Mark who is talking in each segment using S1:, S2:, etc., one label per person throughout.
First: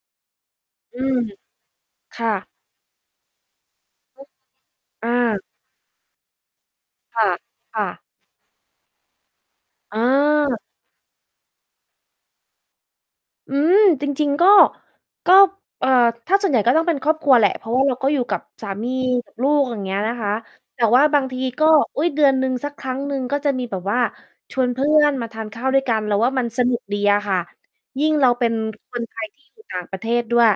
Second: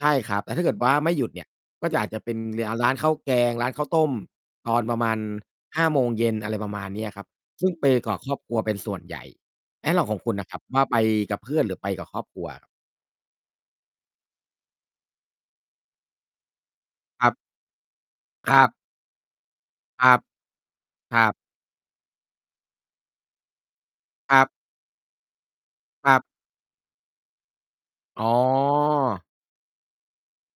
S1: ใช่ครับ แต่ถ้าเกิดว่า
S2: อื
S1: ไม่
S2: ม
S1: หยุดเนี่ย ก็อาจ
S2: ค
S1: จะเ
S2: ่
S1: ป็น
S2: ะ
S1: เลีย ร้านข้าวแกง ร้านข้าว ต้ม
S2: ฮึ
S1: ตอนประม
S2: อ
S1: า
S2: า
S1: ณ 17:00 อะไรประมาณนี้อ
S2: ค
S1: ะคร
S2: ่
S1: ับ
S2: ะ
S1: ซึ่ง
S2: ค
S1: เ
S2: ่
S1: ป
S2: ะ
S1: กอกครอบครัวเป็นส่วนใหญ่ เอ๊ ของคุณอะค
S2: เ
S1: ร
S2: ออ
S1: ับว่า ไปกับเพื่อน หรือไปกับครอบครัว?
S2: อืม จริง ๆ ก็ ก็ เอ่อ ถ้าส่วนใหญ่ก็ต้องเป็นครอบ
S1: ค
S2: ค
S1: ร
S2: ร
S1: ั
S2: ั
S1: บ
S2: วแหละ เพราะว่าเราก็อยู่กับ
S1: ครั
S2: สา
S1: บ
S2: มี กับลูก อย่างเงี้ย
S1: คร
S2: น
S1: ั
S2: ะ
S1: บ
S2: คะ แต่ว่า
S1: ค
S2: บ
S1: ร
S2: า
S1: ั
S2: ง
S1: บ
S2: ที ก็ อุ๊ย เดือนหนึ่งสักครั้งหนึ่งก็จะมีแบบว่า
S1: ครับ
S2: ชวนเพื่อนมาทานข้าวด้วยกัน
S1: ค
S2: เร
S1: ร
S2: า
S1: ับ
S2: ว่ามันสนุกดีอะค่ะ ยิ่ง
S1: อ๋
S2: เรา
S1: อ
S2: เป็น คนไทยที่อยู่ต่างประเทศ ด้วย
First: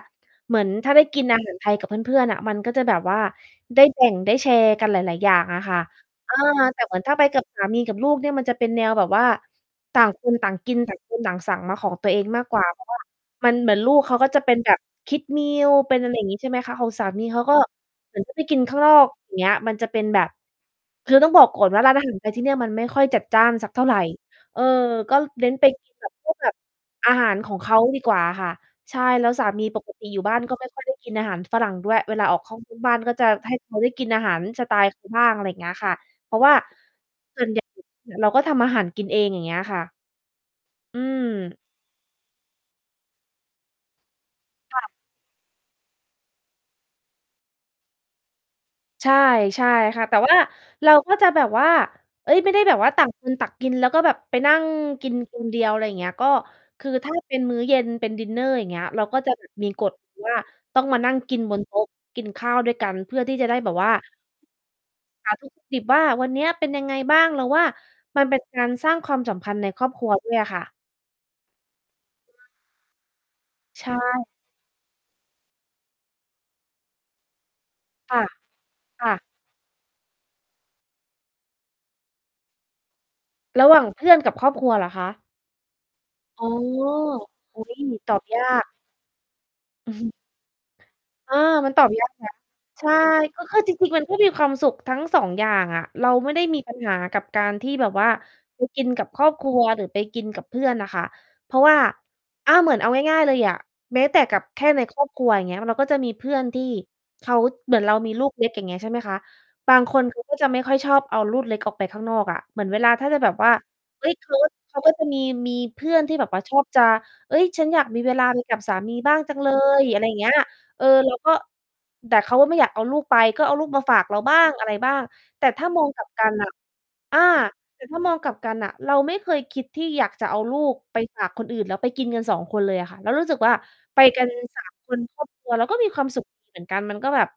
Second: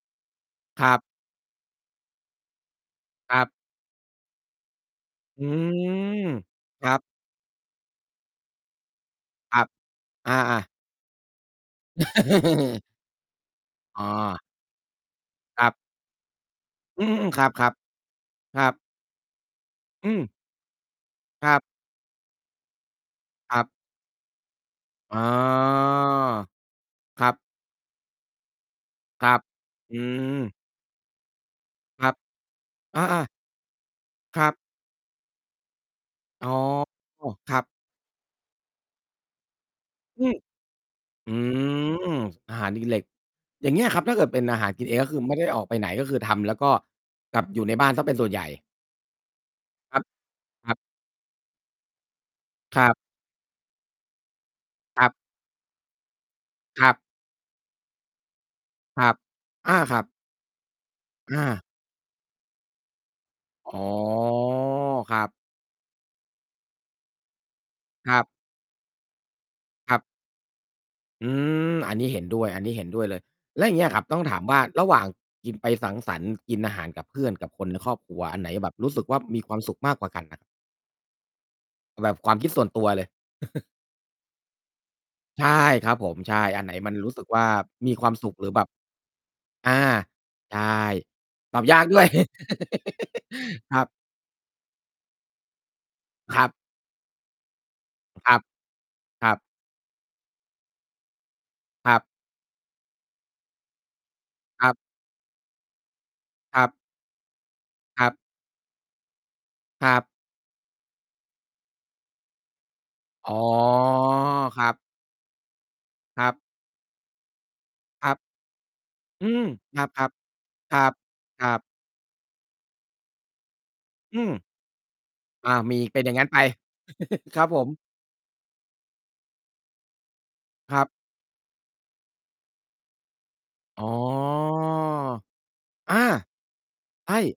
S2: เหมือน
S1: ค
S2: ถ
S1: ร
S2: ้
S1: ั
S2: า
S1: บ
S2: ได้กิน อาหาร ไทยกับเพื่อน ๆ อะ มันก็จะแบบว่า
S1: ครับ
S2: ได้แบ่ง ได้แชร์กันหลาย ๆ อย่า
S1: อื
S2: งอะค่ะ
S1: ม
S2: เออ แต
S1: ค
S2: ่
S1: ร
S2: เ
S1: ั
S2: หมือ
S1: บ
S2: นถ้าไปกับสามีกับลูกเนี่ย มันจะเป็นแนวแบบว่า
S1: ครับ
S2: ต่างค
S1: อ
S2: นต่าง
S1: า ๆ
S2: กิน ต่างคนต่างสั่งมาของตัวเองมากกว่า เพราะว่า มัน เหมือนลู
S1: อ
S2: ก
S1: ๋
S2: เขาก็จ
S1: อ
S2: ะเป็นแบบ Kids
S1: ครั
S2: Meal
S1: บ
S2: เป็น อะไรอย่างงี้ ใช่ไหมคะ ของ
S1: อื
S2: สา
S1: ม
S2: มี
S1: ค
S2: เข
S1: ร
S2: า
S1: ับ
S2: ก็
S1: ๆ ค
S2: เหมือนจะไปกิน
S1: รั
S2: ข
S1: บ
S2: ้างนอก อย่างเงี้ย มันจะเป็
S1: อ
S2: น
S1: ื
S2: แบบ
S1: ม
S2: คือต้องบอ
S1: ค
S2: ก
S1: รั
S2: ก
S1: บ
S2: ่อนว่า ร้าน อาหาร ไทยที่เนี่ยมันไม่ค่อยจัดจ้า
S1: ค
S2: น
S1: รั
S2: สั
S1: บ
S2: กเท่าไร เออ ก
S1: อ
S2: ็
S1: ๋อ
S2: เน้น ไปกินแบบพวกแบบ อา
S1: ค
S2: ห
S1: ร
S2: า
S1: ั
S2: ร
S1: บ
S2: ของเขาดีกว่าค่ะ ใช่
S1: ค
S2: แล้
S1: ร
S2: ว
S1: ับ
S2: สามีปก
S1: อื
S2: ติอยู่บ้าน
S1: ม
S2: ก็ไม่ค่อย ได้กินอาหารฝรั่งด้วย
S1: คร
S2: เ
S1: ั
S2: ว
S1: บ
S2: ลาออกข้องนอกบ้าน
S1: อ
S2: ก็
S1: า
S2: จะ
S1: ๆ
S2: ให้ เขาได้กินอาหา
S1: ค
S2: ร
S1: รับ
S2: สไตล์เขาบ้าง อะไรอย่างเงี้ยค่ะ เพราะ
S1: อ๋
S2: ว
S1: อ
S2: ่า ส่ว
S1: ค
S2: น
S1: ร
S2: ให
S1: ั
S2: ญ่
S1: บ
S2: เราก็ทำอาหารกินเอง อย่างเงี้ยค่ะ
S1: อืม
S2: อืม
S1: อืม อาหารดีเหล็ก อย่างเงี้ยครับ ถ้าเกิดเป็นอาหาร
S2: ค
S1: ก
S2: ่
S1: ิน
S2: ะ
S1: เอง ก็คือไม่ได้ออกไปไหน ก็คือทำแล้วก็กลับอยู่ในบ้านเสียเป็นส่วนใหญ่
S2: ใช่
S1: ค
S2: ๆ
S1: รั
S2: ค่
S1: บ
S2: ะ แต่ว่า
S1: ครับ
S2: เราก็จะแบบว่า เฮ้ย ไม่ได้แบ
S1: ค
S2: บ
S1: ร
S2: ว
S1: ั
S2: ่า
S1: บ
S2: ต่างคนตักกิน แล้วก็แบบไปนั่ง
S1: ค
S2: ก
S1: รั
S2: ิ
S1: บ
S2: นคนเดียว อะไรอย่างเงี้ย ก็ค
S1: คร
S2: ื
S1: ั
S2: อ
S1: บ
S2: ถ้าเป็นมื้อเย็นเป็นดินเนอร์ อย่างเงี้ย
S1: ค
S2: เรา
S1: รับ
S2: ก็จะมี
S1: อา
S2: ก
S1: ค
S2: ฎ
S1: รั
S2: อ
S1: บ
S2: ยู่ ว่า ต้องมานั่งกิ
S1: อ
S2: น บน
S1: า
S2: โต๊ะกินข้าว ด้วยกัน เพื่อที่จะได้แ
S1: อ
S2: บบ
S1: ๋อ
S2: ว่า
S1: ครั
S2: ส
S1: บ
S2: ารทุกข์ ดิบว่า วันนี้เป็นยังไงบ้าง เราว่า
S1: คร
S2: ม
S1: ั
S2: ัน
S1: บ
S2: เป็นการสร้างความสัมพันธ์ในครอ
S1: ค
S2: บ
S1: รั
S2: ค
S1: บ
S2: รัวด้วยค่ะ
S1: อืม อันนี้เห็นด้วย อันนี้เห็นด้วยเลย แล้วอย่างเง
S2: ใ
S1: ี
S2: ช
S1: ้ยอะครับ ต้
S2: ่
S1: องถามว่า ระหว่างกิน ไปสังสรรค์ กินอาหารกับเพื่อน กับคนในครอบค
S2: ค
S1: รั
S2: ่
S1: ว
S2: ะ
S1: อันไหนแบบรู้สึ
S2: ค
S1: ก
S2: ่
S1: ว่า
S2: ะ
S1: มีความสุขมากกว่ากันอะ? เอาแบบความคิดส่วนตัวเลย
S2: ระหว่างเพื่อนกับครอบครัวเหรอคะ?
S1: ใช่ครับผม ใช่
S2: อ๋อ
S1: อันไหนมันรู้สึกว่า
S2: อุ๊ย
S1: มีคว
S2: ต
S1: าม
S2: อบ
S1: สุข
S2: ยา
S1: หรือแบบ
S2: ก
S1: อ่า ใช่
S2: อา
S1: ตอบ
S2: มัน
S1: ย
S2: ต
S1: า
S2: อ
S1: ก
S2: บ
S1: ด้
S2: ย
S1: วย
S2: ากนะ ใช่ ก็คือจ
S1: ครั
S2: ริ
S1: บ
S2: ง ๆ มันก็มีความสุขทั้ง 2 อย่างอะเราไม่
S1: ค
S2: ได
S1: ร
S2: ้
S1: ับ
S2: มีปัญหากับการที่แบบว่า
S1: ครับ
S2: ไปกินกับค
S1: ค
S2: รอ
S1: ร
S2: บ
S1: ับ
S2: ครัว หรือไปกินกับเพื่อนอะค่ะ เพราะว่า
S1: ครับ
S2: อ่า เหมือนเอาง่าย ๆ เลยอะ แม้แต่กับแค
S1: ค
S2: ่
S1: รับ
S2: ในครอบครัว อย่างเงี้ย เราก็จะมีเพื่อน
S1: ค
S2: ท
S1: ร
S2: ี่
S1: ับ
S2: เขา เหมือนเรา
S1: ครั
S2: มี
S1: บ
S2: ลูกเล็ก อย่างเงี้ย ใช่ไหมคะ บาง
S1: คร
S2: ค
S1: ับ
S2: น เขาก็จะ ไม่ค่อยชอบเอาลูกเล็กออกไปข้างนอกอะ เหมือนเวลาถ้าจะแบ
S1: อ๋
S2: บ
S1: อ
S2: ว่า เฮ้ย ท
S1: ครั
S2: เข
S1: บ
S2: าก็จะมี มีเพื่อนที่
S1: ค
S2: แ
S1: ร
S2: บ
S1: ั
S2: บว
S1: บ
S2: ่าชอบจะ เฮ้ย ฉันอยากมี
S1: ค
S2: เ
S1: ร
S2: ว
S1: ับ
S2: ลาไปกับสามีบ้าง
S1: อื
S2: จัง
S1: ม
S2: เล
S1: คร
S2: ย อะไร
S1: ั
S2: อ
S1: บ
S2: ย่างเงี้ย
S1: ๆ คร
S2: เอ
S1: ั
S2: อ
S1: บ
S2: เราก็
S1: ครับ
S2: แต่เขาก็ไม่อยากเอาลูกไป ก็เอาลูกมาฝากเ
S1: อ
S2: ร
S1: ื
S2: า
S1: ม
S2: บ้างอะไรบ้าง แต่
S1: อา
S2: ถ้า
S1: มี
S2: มอง
S1: เป
S2: ก
S1: ็
S2: ล
S1: น
S2: ั
S1: อ
S2: บ
S1: ย่าง
S2: ก
S1: งั
S2: ั
S1: ้น
S2: น
S1: ไป
S2: อะ อา
S1: ครับผม
S2: แต่ถ้ามองกลับกันน่ะ เราไม่เคยคิดที่อยากจะเอาลู
S1: ค
S2: ก
S1: รับ
S2: ไปฝากคนอื่น แล้วไปกินกัน 2 คนเลยอะค่ะ เรารู้สึกว่า
S1: อ๋อ
S2: ไปกัน 3 คนครอบครัว เราก็มี
S1: อา
S2: ความสุข ดี เหมือนกัน มันก
S1: ใ
S2: ็
S1: ช
S2: แบบ
S1: ่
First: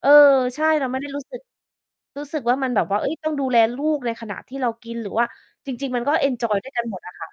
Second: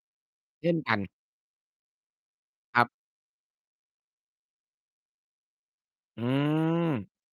S2: เออ ใช
S1: เ
S2: ่
S1: ช่น
S2: เรา
S1: ก
S2: ไ
S1: ั
S2: ม่
S1: น
S2: ได้ รู้สึก รู้สึกว่า มันแ
S1: ค
S2: บ
S1: รั
S2: บ
S1: บ
S2: ว่า เฮ้ย ต้องดูแลลูกในขณะที่เรากิน หรือว่าจริง ๆ มันก็
S1: อื
S2: เอนจอยด้วยกันหมด
S1: ม
S2: อะค่ะ